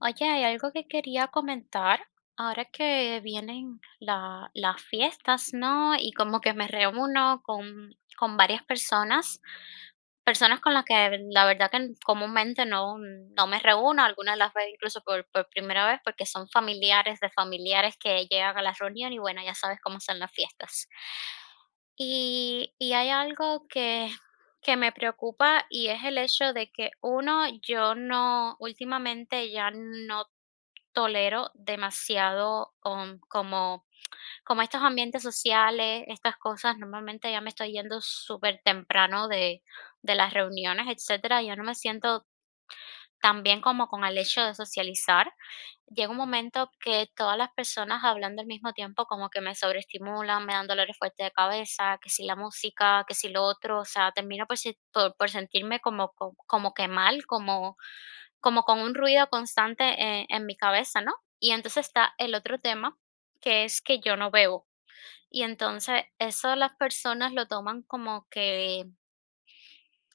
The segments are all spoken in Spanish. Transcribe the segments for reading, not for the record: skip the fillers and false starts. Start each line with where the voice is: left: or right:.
left: Oye, hay algo que quería comentar. Ahora que vienen las fiestas, ¿no? Y como que me reúno con varias personas, personas con las que la verdad que comúnmente no me reúno, algunas las veo incluso por primera vez porque son familiares de familiares que llegan a la reunión y bueno, ya sabes cómo son las fiestas. Y hay algo que me preocupa y es el hecho de que uno, yo no, últimamente ya no tolero demasiado, como estos ambientes sociales, estas cosas. Normalmente ya me estoy yendo súper temprano de las reuniones, etcétera. Yo no me siento tan bien como con el hecho de socializar. Llega un momento que todas las personas hablando al mismo tiempo como que me sobreestimulan, me dan dolores fuertes de cabeza, que si la música, que si lo otro, o sea, termino por si por por sentirme como como que mal, como con un ruido constante, en mi cabeza, ¿no? Y entonces está el otro tema, que es que yo no bebo. Y entonces eso las personas lo toman como que,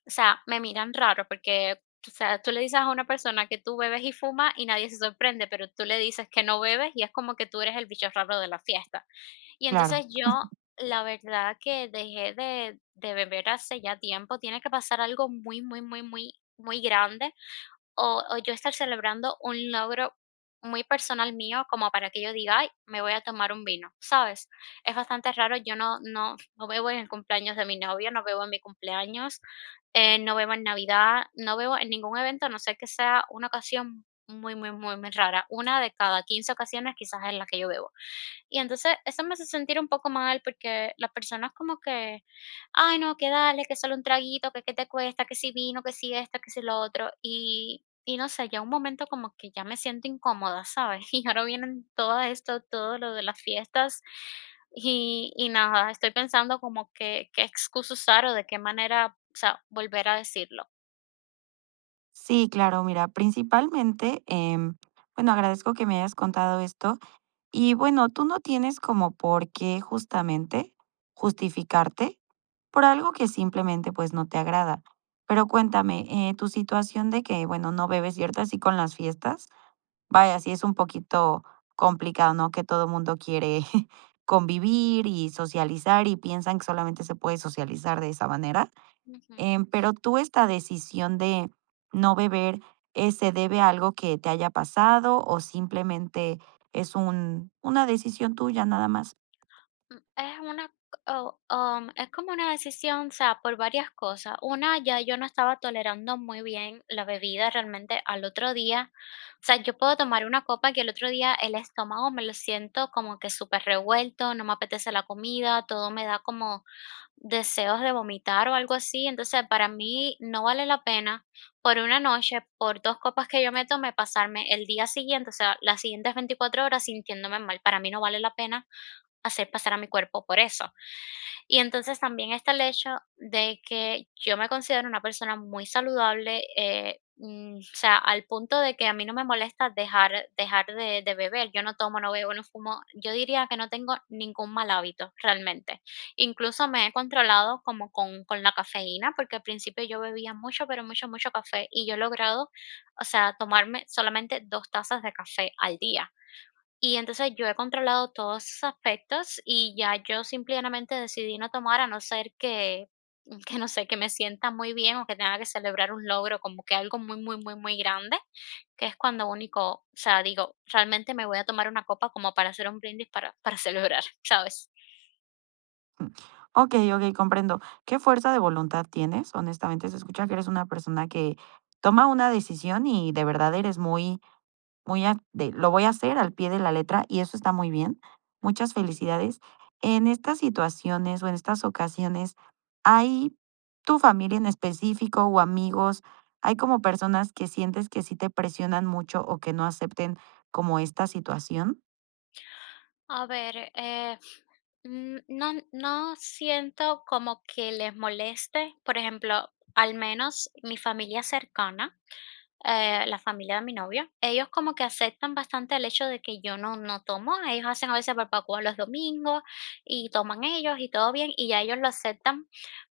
left: o sea, me miran raro porque, o sea, tú le dices a una persona que tú bebes y fumas y nadie se sorprende, pero tú le dices que no bebes y es como que tú eres el bicho raro de la fiesta. Y
right: Claro,
left: entonces yo, la verdad que dejé de beber hace ya tiempo, tiene que pasar algo muy, muy, muy, muy, muy grande o yo estar celebrando un logro muy personal mío como para que yo diga: "Ay, me voy a tomar un vino", ¿sabes? Es bastante raro, yo no bebo en el cumpleaños de mi novio, no bebo en mi cumpleaños, no bebo en Navidad, no bebo en ningún evento, a no sé que sea una ocasión muy, muy, muy, muy rara. Una de cada 15 ocasiones quizás es la que yo bebo. Y entonces eso me hace sentir un poco mal porque las personas como que: "Ay, no, que dale, que solo un traguito, que qué te cuesta, que si vino, que si esto, que si lo otro". Y no sé, ya un momento como que ya me siento incómoda, ¿sabes? Y ahora vienen todo esto, todo lo de las fiestas y nada, estoy pensando como que qué excusa usar o de qué manera, o sea, volver a decirlo.
right: sí, claro, mira, principalmente, bueno, agradezco que me hayas contado esto y bueno, tú no tienes como por qué justamente justificarte por algo que simplemente pues no te agrada. Pero cuéntame, tu situación de que, bueno, no bebes cierto así con las fiestas, vaya, sí es un poquito complicado, ¿no? Que todo mundo quiere convivir y socializar y piensan que solamente se puede socializar de esa manera.
left: Ujú.
right: Pero tú esta decisión de no beber, ¿se debe a algo que te haya pasado o simplemente es un una decisión tuya nada más?
left: Es una, oh, es como una decisión, o sea, por varias cosas. Una, ya yo no estaba tolerando muy bien la bebida realmente al otro día. O sea, yo puedo tomar una copa que el otro día el estómago me lo siento como que súper revuelto, no me apetece la comida, todo me da como deseos de vomitar o algo así. Entonces, para mí no vale la pena por una noche, por dos copas que yo me tome, pasarme el día siguiente, o sea, las siguientes 24 horas sintiéndome mal. Para mí no vale la pena hacer pasar a mi cuerpo por eso. Y entonces también está el hecho de que yo me considero una persona muy saludable, o sea, al punto de que a mí no me molesta dejar de beber. Yo no tomo, no bebo, no fumo. Yo diría que no tengo ningún mal hábito realmente. Incluso me he controlado como con la cafeína, porque al principio yo bebía mucho, pero mucho, mucho café y yo he logrado, o sea, tomarme solamente dos tazas de café al día y entonces yo he controlado todos esos aspectos y ya yo simplemente decidí no tomar a no ser que, que no sé, que me sienta muy bien o que tenga que celebrar un logro, como que algo muy, muy, muy, muy grande, que es cuando único, o sea, digo, realmente me voy a tomar una copa como para hacer un brindis para celebrar, ¿sabes?
right: Mm, okey, okey, comprendo. Qué fuerza de voluntad tienes, honestamente, se escucha que eres una persona que toma una decisión y de verdad eres muy muy a de lo voy a hacer al pie de la letra y eso está muy bien. Muchas felicidades. En estas situaciones o en estas ocasiones, ¿hay tu familia en específico o amigos? ¿Hay como personas que sientes que sí te presionan mucho o que no acepten como esta situación?
left: A ver, No siento como que les moleste, por ejemplo, al menos mi familia cercana, la familia de mi novio, ellos como que aceptan bastante el hecho de que yo no tomo, ellos hacen a veces barbacoa los domingos y toman ellos y todo bien y ya ellos lo aceptan,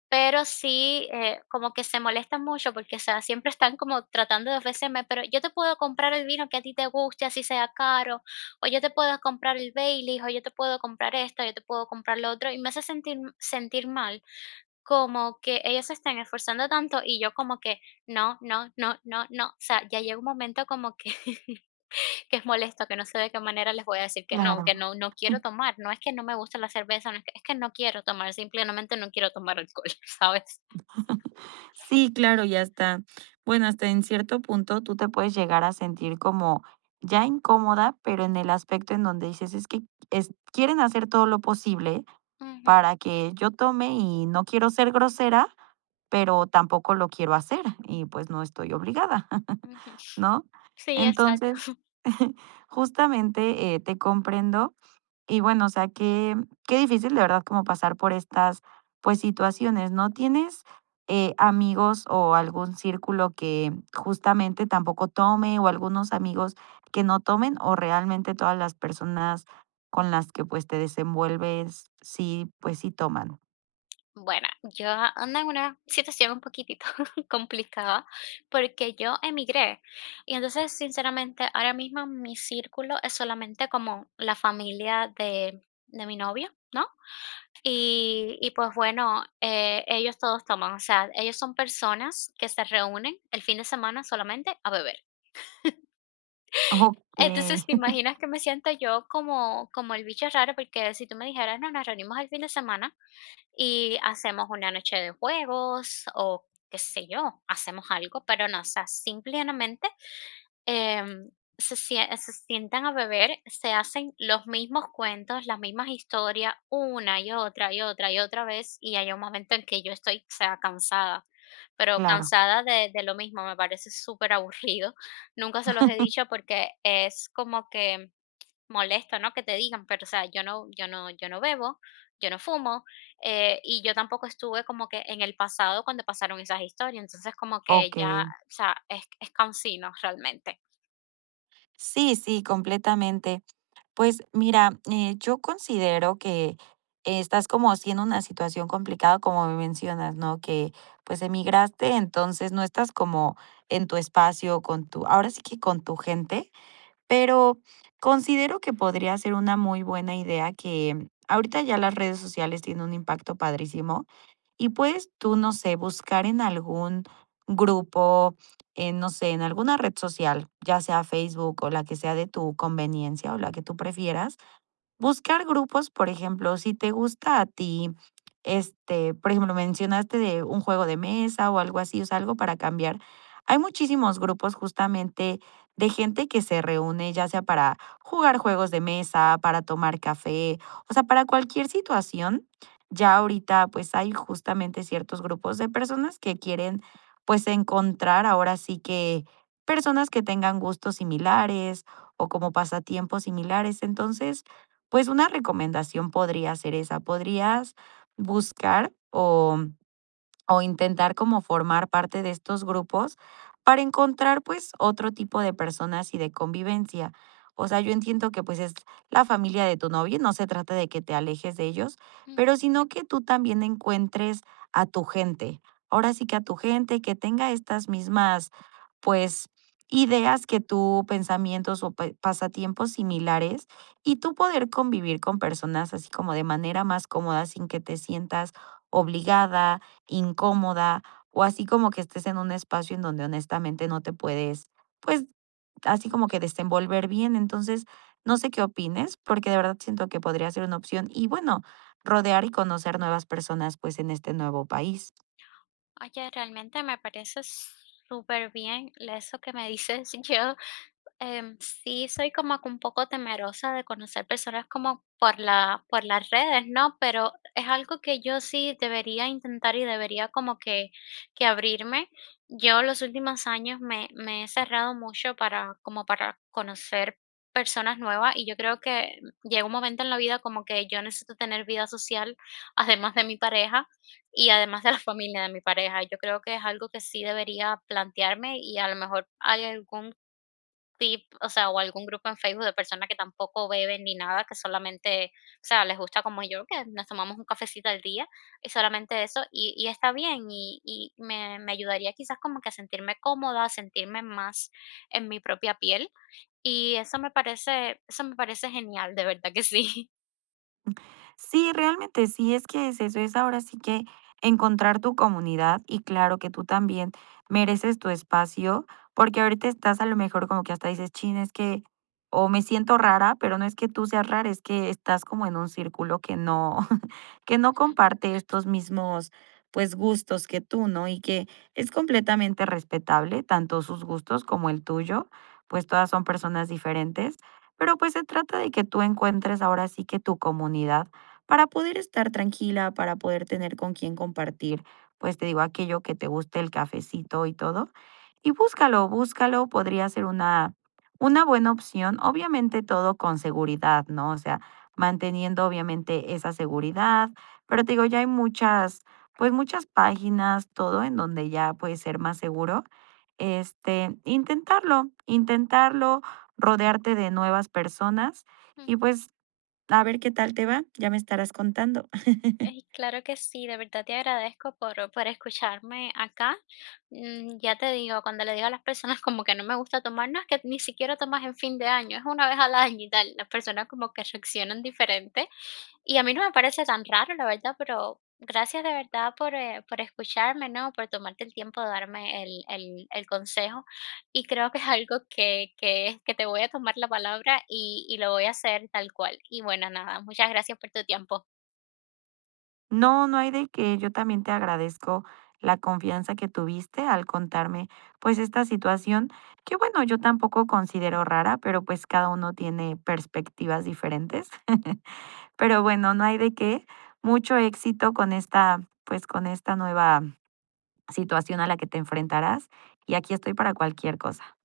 left: pero sí como que se molestan mucho porque o sea, siempre están como tratando de ofrecerme, pero yo te puedo comprar el vino que a ti te guste, así sea caro, o yo te puedo comprar el Baileys, o yo te puedo comprar esto, yo te puedo comprar lo otro y me hace sentir mal como que ellos se están esforzando tanto y yo como que no, no, no, no, no. O sea, ya llega un momento como que, que es molesto, que no sé de qué manera les voy a decir
right: Claro.
left: que no, no quiero tomar. No es que no me gusta la cerveza, no es que, es que no quiero tomar, simplemente no quiero tomar alcohol, ¿sabes?
right: Sí, claro, ya está. Bueno, hasta en cierto punto tú te puedes llegar a sentir como ya incómoda, pero en el aspecto en donde dices, es que quieren hacer todo lo posible
left: Ujú,
right: para que yo tome y no quiero ser grosera, pero tampoco lo quiero hacer y pues no estoy obligada,
left: ujú.
right: ¿no?
left: Sí, exacto.
right: Entonces, justamente te comprendo y bueno, o sea, qué difícil de verdad como pasar por estas, pues, situaciones, ¿no? ¿Tienes, amigos o algún círculo que justamente tampoco tome o algunos amigos que no tomen o realmente todas las personas con las que, pues, te desenvuelves sí, pues, sí toman?
left: Bueno, yo ando en una situación un poquitito complicada porque yo emigré y entonces sinceramente ahora mismo mi círculo es solamente como la familia de mi novio, ¿no? Y pues bueno, ellos todos toman, o sea, ellos son personas que se reúnen el fin de semana solamente a beber.
right: Okey,
left: Entonces, ¿te imaginas que me siento yo como el bicho raro? Porque si tú me dijeras, no, nos reunimos el fin de semana, y hacemos una noche de juegos o qué sé yo, hacemos algo, pero no, o sea, simplemente em, se sientan a beber, se hacen los mismos cuentos, las mismas historias, una y otra y otra y otra vez, y hay un momento en que yo estoy, o sea, cansada, pero
right: claro,
left: cansada de lo mismo, me parece súper aburrido. Nunca se los he dicho porque es como que molesto, ¿no? Que te digan, pero, o sea, yo no bebo, yo no fumo, y yo tampoco estuve como que en el pasado cuando pasaron esas historias. Entonces, como que
right: okey.
left: ya, o sea, es cansino realmente.
right: Sí, sí, completamente. Pues mira, yo considero que estás como haciendo una situación complicada, como me mencionas, ¿no? Que pues emigraste, entonces no estás como en tu espacio, con tu, ahora sí que con tu gente, pero considero que podría ser una muy buena idea que ahorita ya las redes sociales tienen un impacto padrísimo y puedes tú, no sé, buscar en algún grupo, en, no sé, en alguna red social, ya sea Facebook o la que sea de tu conveniencia o la que tú prefieras. Buscar grupos, por ejemplo, si te gusta a ti, este, por ejemplo, mencionaste de un juego de mesa o algo así, o sea, algo para cambiar. Hay muchísimos grupos justamente de gente que se reúne, ya sea para jugar juegos de mesa, para tomar café, o sea, para cualquier situación. Ya ahorita, pues hay justamente ciertos grupos de personas que quieren, pues, encontrar ahora sí que personas que tengan gustos similares o como pasatiempos similares. Entonces, pues una recomendación podría ser esa, podrías buscar o intentar como formar parte de estos grupos para encontrar pues otro tipo de personas y de convivencia. O sea, yo entiendo que pues es la familia de tu novio, y no se trata de que te alejes de ellos,
left: Mm,
right: pero sino que tú también encuentres a tu gente. Ahora sí que a tu gente que tenga estas mismas pues ideas que tú, pensamientos o pasatiempos similares y tú poder convivir con personas así como de manera más cómoda sin que te sientas obligada, incómoda o así como que estés en un espacio en donde honestamente no te puedes, pues, así como
left: ujú.
right: que desenvolver bien. Entonces, no sé qué opines, porque de verdad siento que podría ser una opción y bueno, rodear y conocer nuevas personas, pues, en este nuevo país.
left: Oye, realmente me parece súper superbién eso que me dices. Sí, soy como que un poco temerosa de conocer personas como por las redes, ¿no? Pero es algo que yo sí debería intentar y debería como que abrirme. Yo los últimos años me he cerrado mucho como para conocer personas nuevas y yo creo que llega un momento en la vida como que yo necesito tener vida social además de mi pareja y además de la familia de mi pareja. Yo creo que es algo que sí debería plantearme y a lo mejor hay algún tip, o sea, o algún grupo en Facebook de personas que tampoco beben ni nada, que solamente, o sea, les gusta como yo, que nos tomamos un cafecito al día y solamente eso, y está bien, y me ayudaría quizás como que a sentirme cómoda, sentirme más en mi propia piel, y eso me parece genial, de verdad que sí.
right: Sí, realmente sí, es que es eso, es ahora sí que encontrar tu comunidad y claro que tú también mereces tu espacio, porque ahorita estás a lo mejor como que hasta dices, chin, es que o me siento rara, pero no es que tú seas rara, es que estás como en un círculo que no, que no comparte estos mismos pues gustos que tú, ¿no? Y que es completamente respetable, tanto sus gustos como el tuyo, pues todas son personas diferentes, pero pues se trata de que tú encuentres ahora sí que tu comunidad para poder estar tranquila, para poder tener con quién compartir, pues te digo, aquello que te guste, el cafecito y todo. Y búscalo, búscalo, podría ser una buena opción, obviamente todo con seguridad, ¿no? O sea, manteniendo obviamente esa seguridad, pero te digo, ya hay muchas, pues muchas páginas, todo en donde ya puede ser más seguro. Este, intentarlo, intentarlo, rodearte de nuevas personas y pues a ver qué tal te va, ya me estarás contando.
left: Ay, claro que sí, de verdad te agradezco por escucharme acá. Ya te digo, cuando le digo a las personas como que no me gusta tomar, no es que ni siquiera tomas en fin de año, es una vez al año y tal. Las personas como que reaccionan diferente. Y a mí no me parece tan raro, la verdad, pero gracias de verdad por escucharme, ¿no? Por tomarte el tiempo de darme el consejo. Y creo que es algo que te voy a tomar la palabra y lo voy a hacer tal cual. Y bueno, nada, muchas gracias por tu tiempo.
right: No, no hay de qué. Yo también te agradezco la confianza que tuviste al contarme, pues, esta situación, que bueno, yo tampoco considero rara, pero, pues, cada uno tiene perspectivas diferentes. Pero bueno, no hay de qué. Mucho éxito con esta, pues, con esta nueva situación a la que te enfrentarás, y aquí estoy para cualquier cosa.